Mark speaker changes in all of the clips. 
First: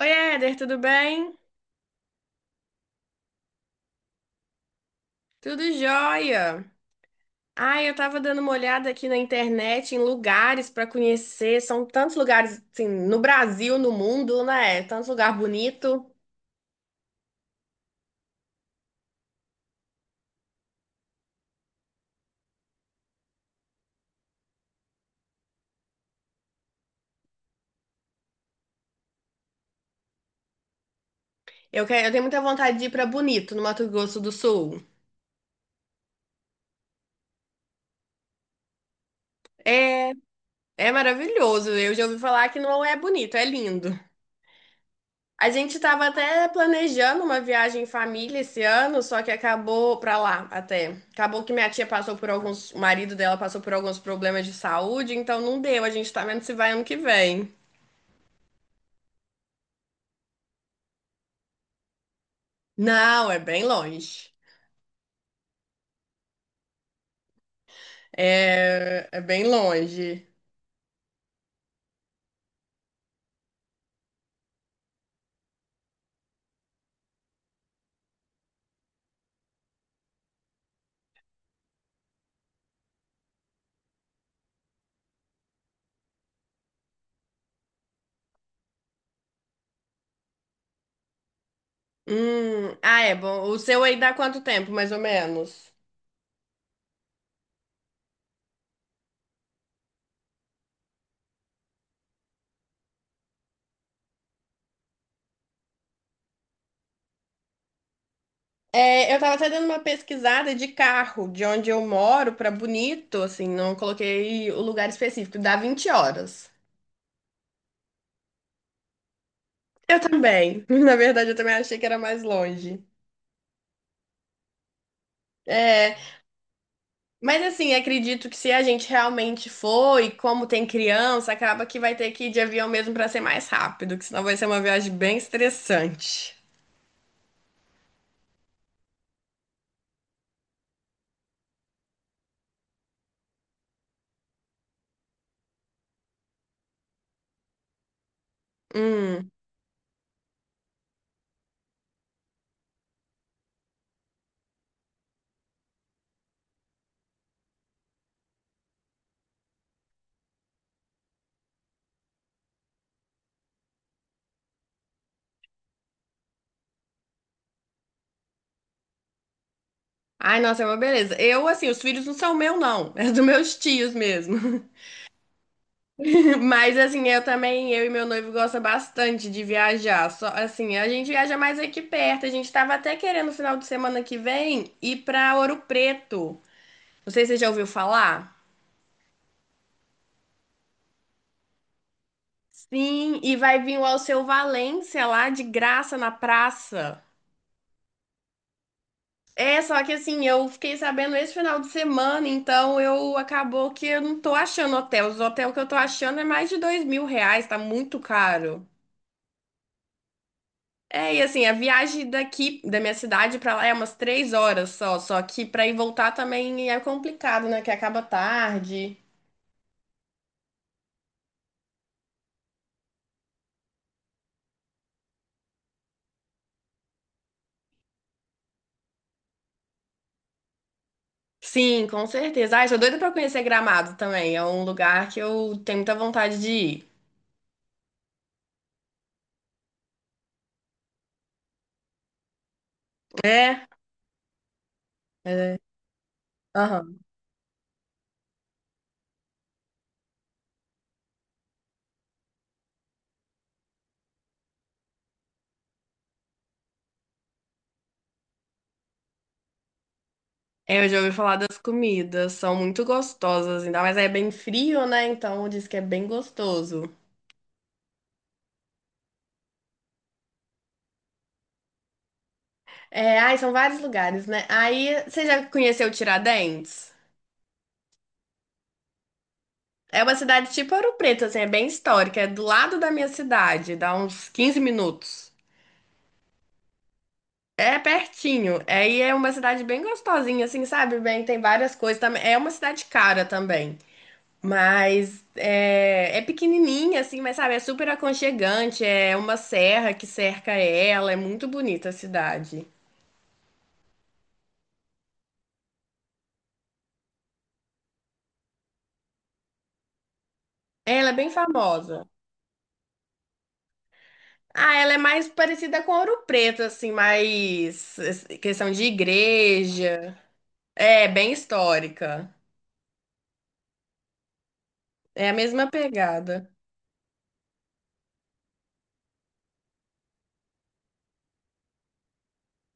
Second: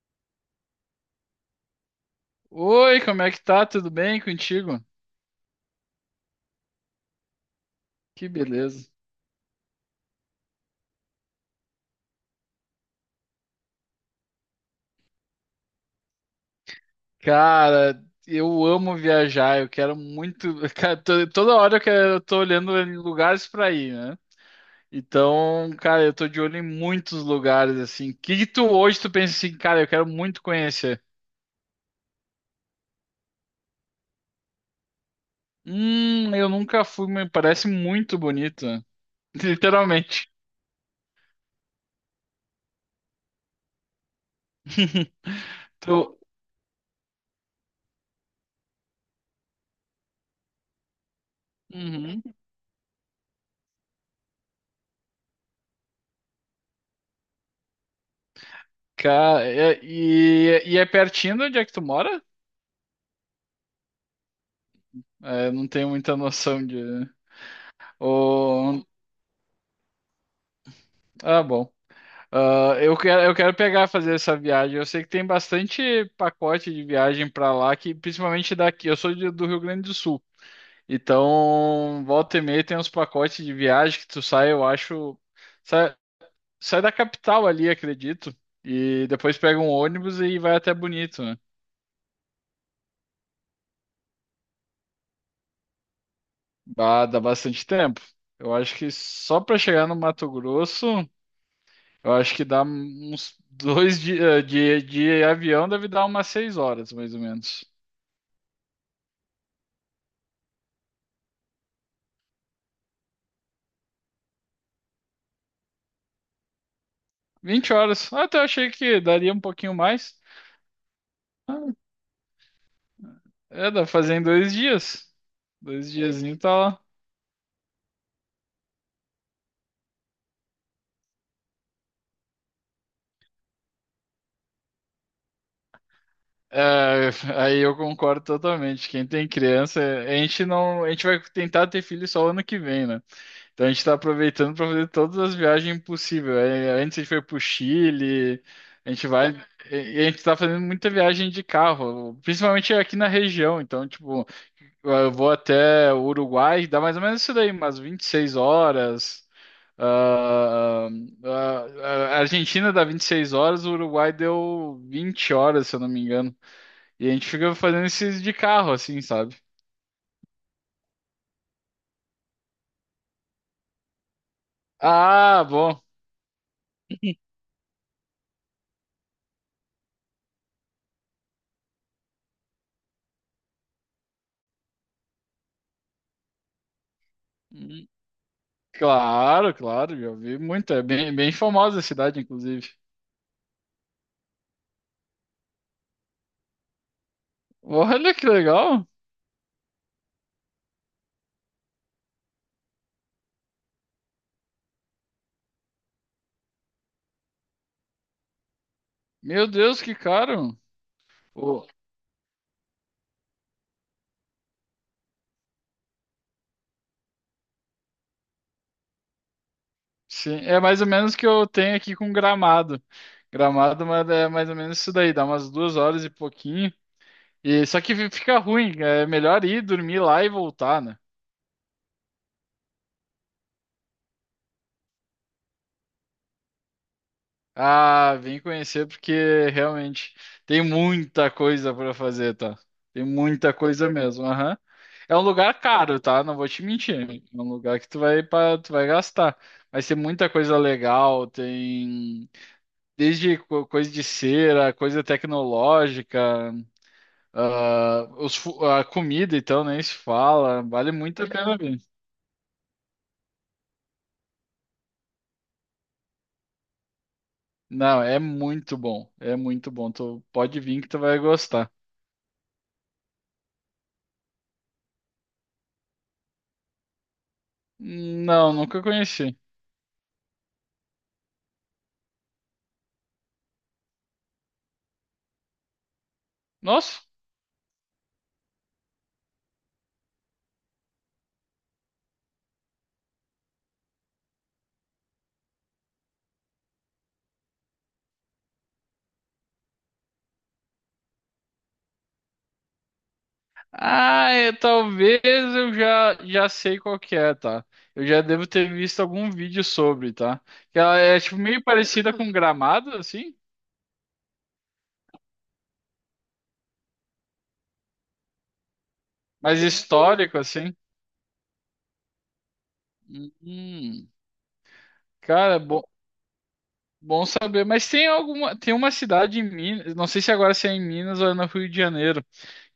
Speaker 1: Oi, Éder, tudo bem?
Speaker 2: Oi, como é que tá? Tudo bem contigo?
Speaker 1: Tudo jóia. Ai, eu tava
Speaker 2: Que
Speaker 1: dando uma
Speaker 2: beleza.
Speaker 1: olhada aqui na internet em lugares pra conhecer. São tantos lugares, assim, no Brasil, no mundo, né? Tantos lugar bonito.
Speaker 2: Cara, eu amo viajar, eu quero muito. Cara, toda hora eu quero, eu tô olhando em lugares pra ir, né? Então, cara, eu tô de olho em muitos lugares, assim. O que que tu hoje tu pensa assim, cara, eu quero muito conhecer?
Speaker 1: Eu quero, eu tenho muita vontade de ir pra Bonito, no Mato Grosso do Sul.
Speaker 2: Eu nunca fui, mas parece muito bonito, né?
Speaker 1: É,
Speaker 2: Literalmente.
Speaker 1: é maravilhoso. Eu já ouvi falar que não é bonito, é lindo. A gente
Speaker 2: Tu...
Speaker 1: estava até planejando uma viagem em família esse ano, só que acabou para lá até. Acabou que minha tia passou
Speaker 2: Uhum.
Speaker 1: por alguns, o marido dela passou por alguns problemas de saúde, então não deu. A gente tá vendo se vai ano que vem.
Speaker 2: Cara, e é pertinho de onde é que tu mora?
Speaker 1: Não, é bem longe.
Speaker 2: É, eu não tenho muita noção de. Ou...
Speaker 1: É, é bem longe.
Speaker 2: Ah, bom. Ah, eu quero pegar fazer essa viagem. Eu sei que tem bastante pacote de viagem pra lá, que principalmente daqui. Eu sou do Rio Grande do Sul. Então, volta e meia tem uns pacotes de viagem que tu sai, eu acho. Sai, sai da capital ali, acredito. E depois pega um ônibus e vai até Bonito, né?
Speaker 1: Ah, é bom. O seu aí dá quanto tempo, mais ou menos?
Speaker 2: Bah, dá bastante tempo. Eu acho que só pra chegar no Mato Grosso. Eu acho que dá uns dois dias de avião, deve dar umas seis horas, mais ou menos.
Speaker 1: É, eu tava até dando uma pesquisada de carro, de onde eu moro para Bonito, assim, não coloquei o lugar específico, dá 20 horas.
Speaker 2: Vinte horas. Ah, até eu achei que daria um pouquinho
Speaker 1: Eu
Speaker 2: mais.
Speaker 1: também. Na verdade, eu também
Speaker 2: Ah,
Speaker 1: achei que era mais longe.
Speaker 2: É, dá pra fazer em dois dias. Dois
Speaker 1: É,
Speaker 2: diazinho tá lá.
Speaker 1: mas assim, acredito que se a gente realmente for e como tem criança, acaba que vai ter que ir de avião mesmo pra ser mais rápido, que senão vai ser uma viagem bem estressante.
Speaker 2: É, aí eu concordo totalmente. Quem tem criança, a gente não, a gente vai tentar ter filho só ano que vem, né? Então a gente está aproveitando para fazer todas as viagens possíveis. É, antes a gente foi para o Chile, a gente vai.
Speaker 1: Hum.
Speaker 2: E a gente está fazendo muita viagem de carro, principalmente aqui na região. Então, tipo, eu vou até o Uruguai, dá mais ou menos isso daí, umas 26 horas. Ah, ah, a Argentina dá 26 horas, o Uruguai deu 20 horas, se eu não me engano. E a gente fica fazendo esses de carro, assim, sabe?
Speaker 1: Ai, nossa, é uma beleza. Eu, assim, os filhos não são meu, não. É dos meus tios mesmo.
Speaker 2: Ah, bom.
Speaker 1: Mas, assim, eu também, eu e meu noivo gosta bastante de viajar. Só, assim, a gente viaja mais aqui perto. A gente tava até querendo, no final de semana que vem, ir pra Ouro Preto. Não sei se você já ouviu falar.
Speaker 2: Claro, claro, já vi muito. É bem, bem famosa a cidade, inclusive.
Speaker 1: Sim, e vai vir o Alceu Valença lá de graça na praça.
Speaker 2: Olha que legal!
Speaker 1: É, só que assim, eu fiquei sabendo esse final de semana, então eu acabou que eu não tô achando hotel. Os hotéis que eu tô achando é mais de R$ 2.000, tá muito caro.
Speaker 2: Meu Deus, que caro!
Speaker 1: É, e assim, a
Speaker 2: Pô,
Speaker 1: viagem daqui, da minha cidade pra lá é umas 3 horas só, só que pra ir voltar também é complicado, né? Que acaba tarde.
Speaker 2: sim, é mais ou menos o que eu tenho aqui com Gramado. Gramado, mas é mais ou menos isso daí, dá umas duas horas e pouquinho. E só que fica ruim, é melhor ir dormir lá e voltar, né?
Speaker 1: Sim, com certeza. Ai, sou doida pra conhecer Gramado também. É um lugar que eu tenho muita vontade de ir.
Speaker 2: Ah, vem conhecer porque realmente tem muita coisa para fazer, tá? Tem muita
Speaker 1: É,
Speaker 2: coisa mesmo, aham. É um
Speaker 1: é.
Speaker 2: lugar caro, tá? Não vou te
Speaker 1: Aham.
Speaker 2: mentir. É um lugar que tu vai para, tu vai gastar. Mas tem muita coisa legal, tem desde coisa de cera, coisa tecnológica, ah, a comida então nem se fala,
Speaker 1: É, eu
Speaker 2: vale
Speaker 1: já ouvi
Speaker 2: muito a
Speaker 1: falar
Speaker 2: pena
Speaker 1: das
Speaker 2: vir.
Speaker 1: comidas, são muito gostosas, ainda mais aí é bem frio, né? Então diz que é bem gostoso.
Speaker 2: Não, é muito bom, é muito bom. Tu pode vir que tu vai gostar.
Speaker 1: É, ai, são vários lugares, né? Aí, você já conheceu Tiradentes?
Speaker 2: Não, nunca conheci.
Speaker 1: É uma cidade tipo Ouro Preto, assim, é bem histórica, é do lado da minha cidade, dá uns 15 minutos.
Speaker 2: Nossa.
Speaker 1: É pertinho, aí é uma cidade bem gostosinha, assim, sabe? Bem, tem várias coisas também. É uma cidade cara também. Mas é, é pequenininha, assim, mas sabe, é super aconchegante. É uma serra que cerca ela. É muito bonita a cidade.
Speaker 2: Ah, é, talvez eu já sei qual que é, tá? Eu já devo ter visto algum vídeo sobre, tá? Que ela
Speaker 1: Ela é
Speaker 2: é
Speaker 1: bem
Speaker 2: tipo meio
Speaker 1: famosa.
Speaker 2: parecida com Gramado, assim,
Speaker 1: Ah, ela é mais parecida com Ouro Preto, assim, mais questão de
Speaker 2: mas
Speaker 1: igreja.
Speaker 2: histórico, assim.
Speaker 1: É, bem histórica.
Speaker 2: Hum,
Speaker 1: É a
Speaker 2: Cara,
Speaker 1: mesma
Speaker 2: bom,
Speaker 1: pegada.
Speaker 2: bom saber. Mas tem uma cidade em Minas, não sei se agora se é em Minas ou é no Rio de Janeiro,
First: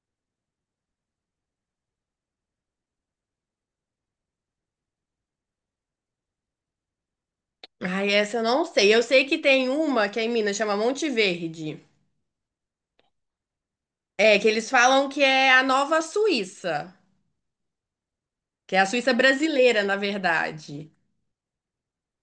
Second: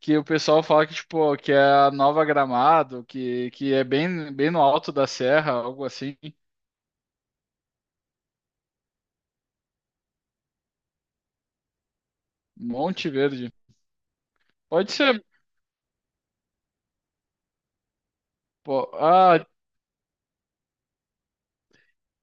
Speaker 2: que o pessoal fala que tipo que é a Nova Gramado, que é bem bem no alto da serra, algo assim.
Speaker 1: Ai, essa eu não sei. Eu sei que tem uma que é em Minas, chama Monte Verde.
Speaker 2: Monte Verde.
Speaker 1: É, que eles
Speaker 2: Pode
Speaker 1: falam que
Speaker 2: ser.
Speaker 1: é a nova Suíça. Que é a
Speaker 2: Pô,
Speaker 1: Suíça
Speaker 2: ah,
Speaker 1: brasileira, na verdade.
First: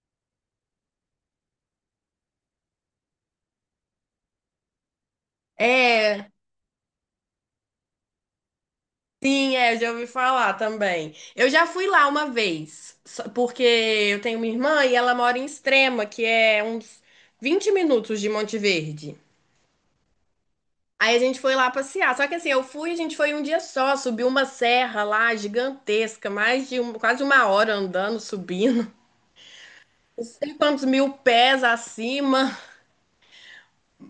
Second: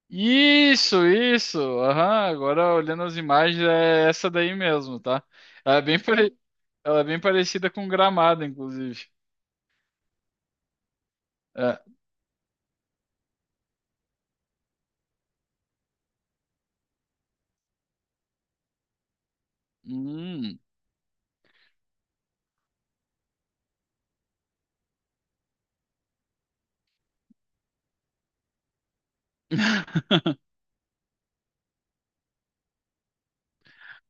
Speaker 2: Isso, isso. Aham, agora olhando as imagens é essa daí mesmo, tá? Ela é bem,
Speaker 1: É.
Speaker 2: pare- Ela é bem parecida com Gramado, inclusive.
Speaker 1: Sim, é, eu já ouvi falar também. Eu já
Speaker 2: É.
Speaker 1: fui lá uma vez, porque eu tenho uma irmã e ela mora em Extrema, que é uns 20 minutos de Monte Verde.
Speaker 2: Hum.
Speaker 1: Aí a gente foi lá passear. Só que assim, eu fui, a gente foi um dia só, subiu uma serra lá gigantesca, quase uma hora andando, subindo, não sei quantos mil pés acima.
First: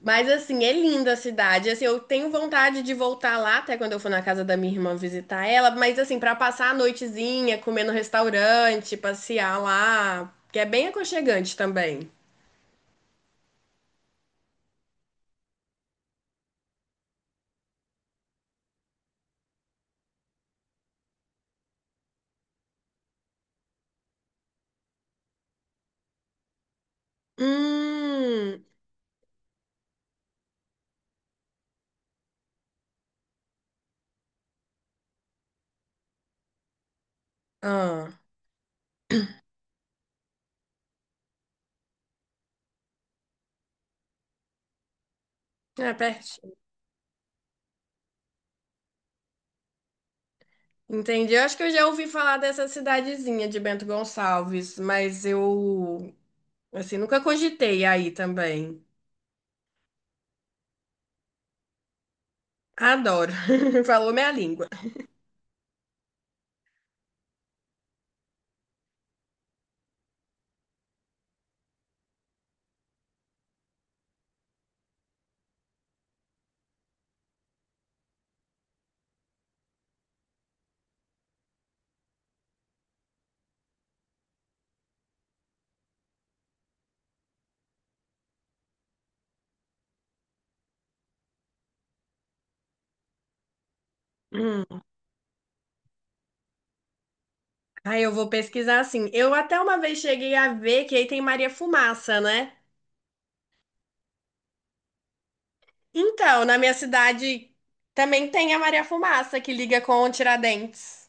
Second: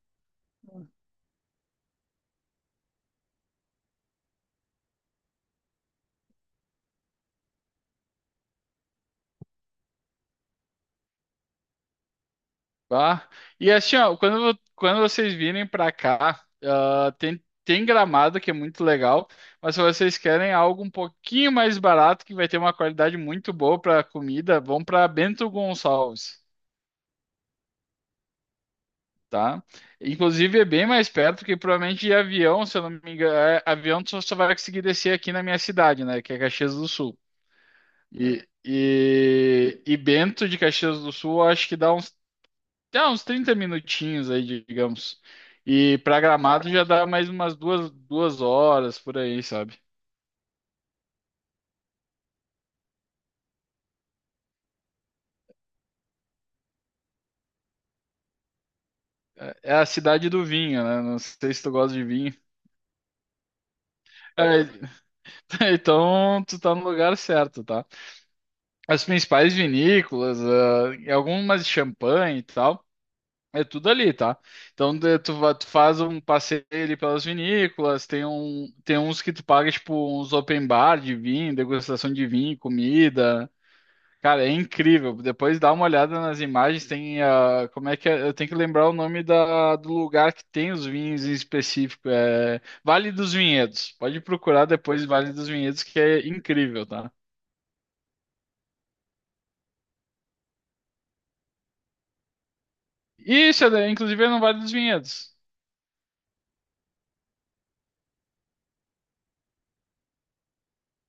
Speaker 1: Mas assim, é linda a cidade. Assim, eu tenho vontade de voltar lá até quando eu for na casa da minha irmã visitar ela, mas assim, pra passar a noitezinha, comer no restaurante, passear lá, que é bem aconchegante também.
Speaker 2: Tá? E assim, ó, quando vocês virem pra cá, ah, tem Gramado, que é muito legal, mas se vocês querem algo um pouquinho mais barato, que vai ter uma qualidade muito boa pra comida, vão pra Bento Gonçalves.
Speaker 1: Hum.
Speaker 2: Tá? Inclusive é bem mais perto que provavelmente de avião, se eu não me engano, é, avião tu só vai conseguir descer aqui na minha cidade, né? Que é Caxias do Sul.
Speaker 1: Ah,
Speaker 2: E Bento de Caxias do Sul eu acho que dá uns 30 minutinhos aí, digamos.
Speaker 1: é
Speaker 2: E para
Speaker 1: pertinho.
Speaker 2: Gramado já dá mais umas duas horas por aí, sabe?
Speaker 1: Entendi. Eu acho que eu já ouvi falar dessa cidadezinha de Bento Gonçalves, mas eu assim, nunca cogitei aí também.
Speaker 2: É a cidade do vinho, né? Não sei se tu gosta de vinho.
Speaker 1: Adoro. Falou minha
Speaker 2: É,
Speaker 1: língua.
Speaker 2: então tu tá no lugar certo, tá? As principais vinícolas, ah, e algumas de champanhe e tal. É tudo ali, tá? Então tu faz um passeio ali pelas vinícolas, tem uns que tu paga, tipo, uns open bar de vinho, degustação de vinho, comida. Cara, é incrível. Depois dá uma olhada nas imagens, tem a. Como é que é? Eu tenho que lembrar o nome da, do lugar que tem os vinhos em específico. É Vale dos Vinhedos. Pode procurar
Speaker 1: Hum.
Speaker 2: depois Vale dos Vinhedos, que é incrível, tá?
Speaker 1: Aí eu vou pesquisar assim. Eu até uma vez cheguei a ver que aí tem Maria Fumaça, né?
Speaker 2: Isso, é, inclusive é no Vale dos Vinhedos.
Speaker 1: Então, na minha cidade também tem a Maria Fumaça que liga com o Tiradentes.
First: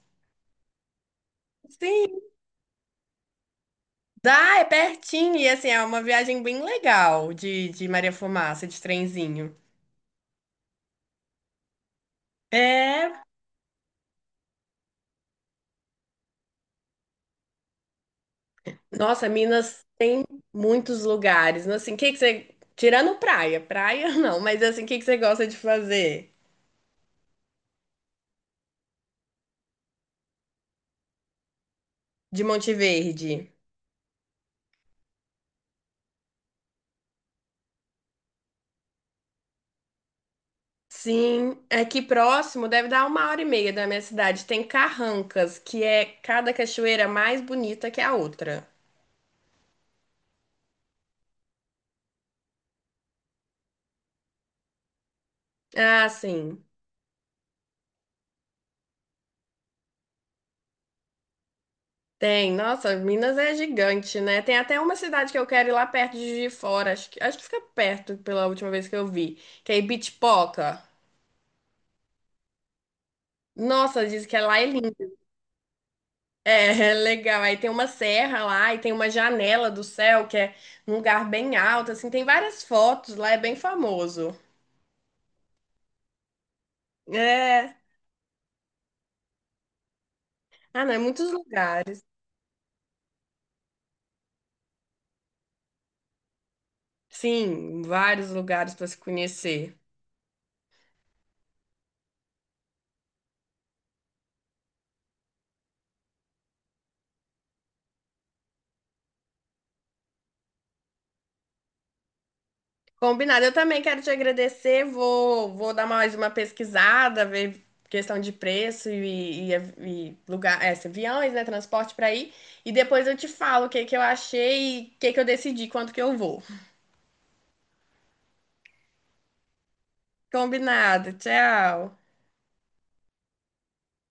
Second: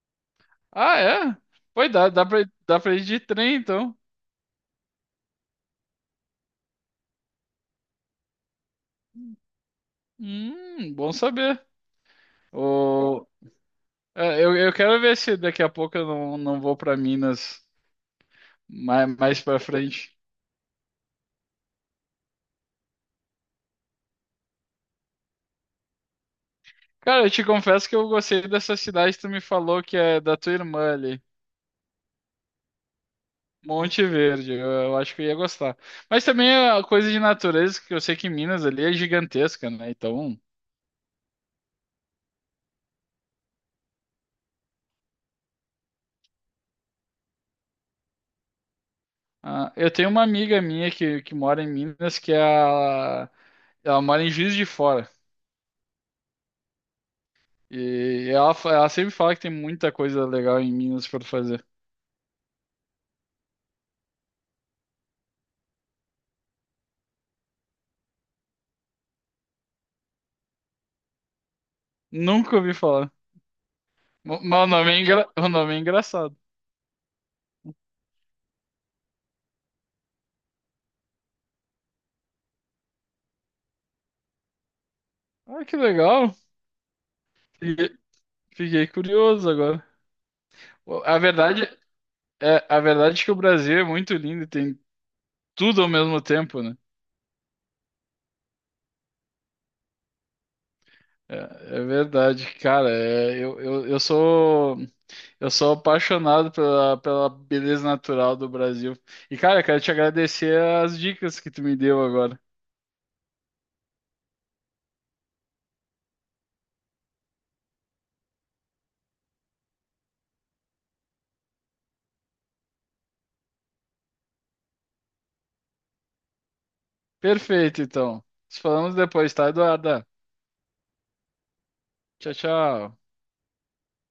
Speaker 2: Ah, é? Pois dá,
Speaker 1: Sim,
Speaker 2: dá pra ir de trem, então.
Speaker 1: dá, é pertinho. E assim, é uma viagem bem legal de Maria Fumaça, de trenzinho.
Speaker 2: Bom saber.
Speaker 1: É,
Speaker 2: O, é, eu quero ver se daqui a pouco eu não vou pra Minas mais,
Speaker 1: nossa,
Speaker 2: mais para
Speaker 1: Minas
Speaker 2: frente.
Speaker 1: tem muitos lugares, né? Assim, o que que você. Tirando praia, praia não, mas assim, o que que você gosta de fazer
Speaker 2: Cara, eu te confesso que eu gostei dessa cidade que tu me falou que é da tua irmã ali,
Speaker 1: de Monte Verde?
Speaker 2: Monte Verde. Eu acho que eu ia gostar. Mas também a coisa de natureza, que eu sei que Minas ali é gigantesca, né? Então,
Speaker 1: Sim, aqui próximo deve dar uma hora e meia da minha cidade. Tem Carrancas, que é cada cachoeira mais bonita que a outra.
Speaker 2: ah, eu tenho uma amiga minha que mora em Minas, que é a, ela mora em Juiz de Fora.
Speaker 1: Ah, sim.
Speaker 2: E ela sempre fala que tem muita coisa legal em Minas para fazer.
Speaker 1: Tem. Nossa, Minas é gigante, né? Tem até uma cidade que eu quero ir lá perto de Juiz de Fora. Acho que fica perto pela última vez que eu vi. Que é Ibitipoca.
Speaker 2: Nunca ouvi falar.
Speaker 1: Nossa, diz que é lá
Speaker 2: Mas
Speaker 1: é
Speaker 2: o nome
Speaker 1: lindo.
Speaker 2: o nome é engraçado.
Speaker 1: É, é legal. Aí tem uma serra lá e tem uma janela do céu, que é num lugar bem alto, assim. Tem várias fotos lá, é bem famoso.
Speaker 2: Ah, que legal.
Speaker 1: É.
Speaker 2: Fiquei, fiquei curioso agora.
Speaker 1: Ah, não, é
Speaker 2: A
Speaker 1: muitos
Speaker 2: verdade
Speaker 1: lugares.
Speaker 2: é, a verdade é que o Brasil é muito lindo e tem tudo ao mesmo tempo, né?
Speaker 1: Sim, vários lugares para se conhecer.
Speaker 2: É, é, verdade, cara. Eu sou apaixonado pela beleza natural do Brasil. E, cara, quero te agradecer as dicas que tu me deu agora.
Speaker 1: Combinado. Eu também quero te agradecer. Vou dar mais uma pesquisada, ver questão de preço e lugar, é, aviões, né, transporte para ir. E depois eu te falo o que que eu achei e o que que eu decidi, quanto que eu vou.
Speaker 2: Perfeito, então. Nos falamos depois, tá, Eduarda?
Speaker 1: Combinado. Tchau.
Speaker 2: Tchau, tchau.